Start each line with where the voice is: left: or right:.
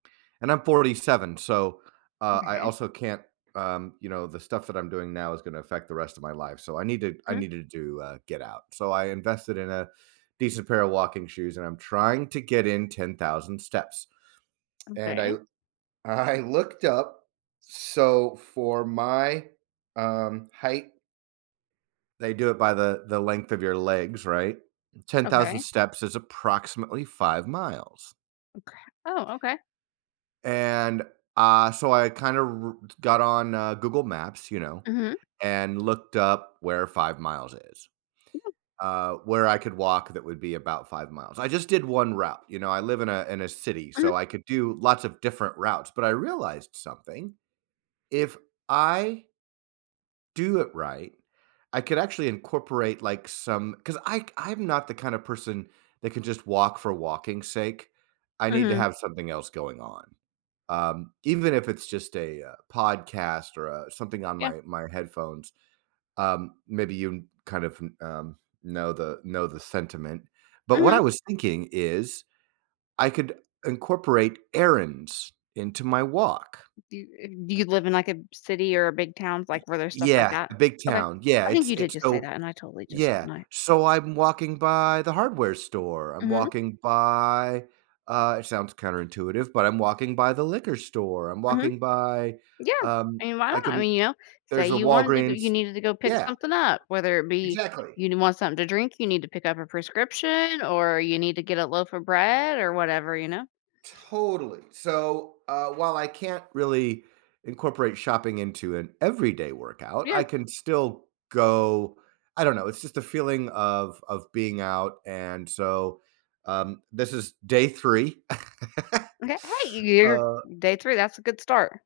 right: And I'm 47, so, uh, I
left: Okay.
right: also can't um, you know, the stuff that I'm doing now is gonna affect the rest of my life, so I needed I
left: Mhm.
right: needed to, uh, get out, so I invested in a decent pair of walking shoes, and I'm trying to get in 10,000 steps, and I
left: Okay.
right: loo I looked up so for my, um, height they do it by the the length of your legs, right? 10,000
left: Okay.
right: steps is approximately 5 miles
left: Oka Oh, okay.
right: and, uh, so I kind of r r got on, uh, Google Maps, you know,
left: Mhm.
right: and looked up where 5 miles is.
left: Yeah.
right: Uh, where I could walk that would be about 5 miles. I just did 1 route, you know, I live in a in a city,
left: Mhm.
right: so I could do lots of different routes, but I realized something. If I do it right, I could actually incorporate, like, some 'cause I k I'm not the kind of person that can just walk for walking's sake. I need to
left: Mhm.
right: have something else going on, um, even if it's just a, uh, podcast or, uh, something on
left: Yeah.
right: my my headphones, um, maybe you kn kind of n um, know the know the sentiment, but what I
left: Mhm.
right: was thinking is, I could incorporate errands into my walk.
left: Do, uh do you live in, like, a b city or a big towns,
right: Y
left: like, where there's stuff like
right: yeah,
left: that?
right: a big
left: Okay.
right: town. Yeah,
left: I think
right: it's
left: you did
right: it's
left: just say
right: so
left: that, and I totally just
right: Yeah,
left: my
right: so I'm walking by the hardware store, I'm
left: Mhm.
right: walking by uh, it sounds counterintuitive, but I'm walking by the liquor store, I'm
left: Mhm.
right: walking by,
left: Yeah.
right: um
left: I mean, why
right: I
left: not? I
right: couldn't
left: mean, you know, say
right: there's a
left: you wanted to go
right: Walgreens
left: you needed to go pick
right: Yeah.
left: something up, whether it be
right: Exactly.
left: you nee want something to drink, you need to pick up a prescription, or you need to get a loaf of bread or whatever, you know?
right: Totally. So, uh, while I can't really incorporate shopping into an everyday workout, I
left: Yeah.
right: can still go I don't know, it's just a feeling of of being out, and so, um, this is day 3.
left: Okay. Hey, you're
right: Uh
left: day 3, that's a good start.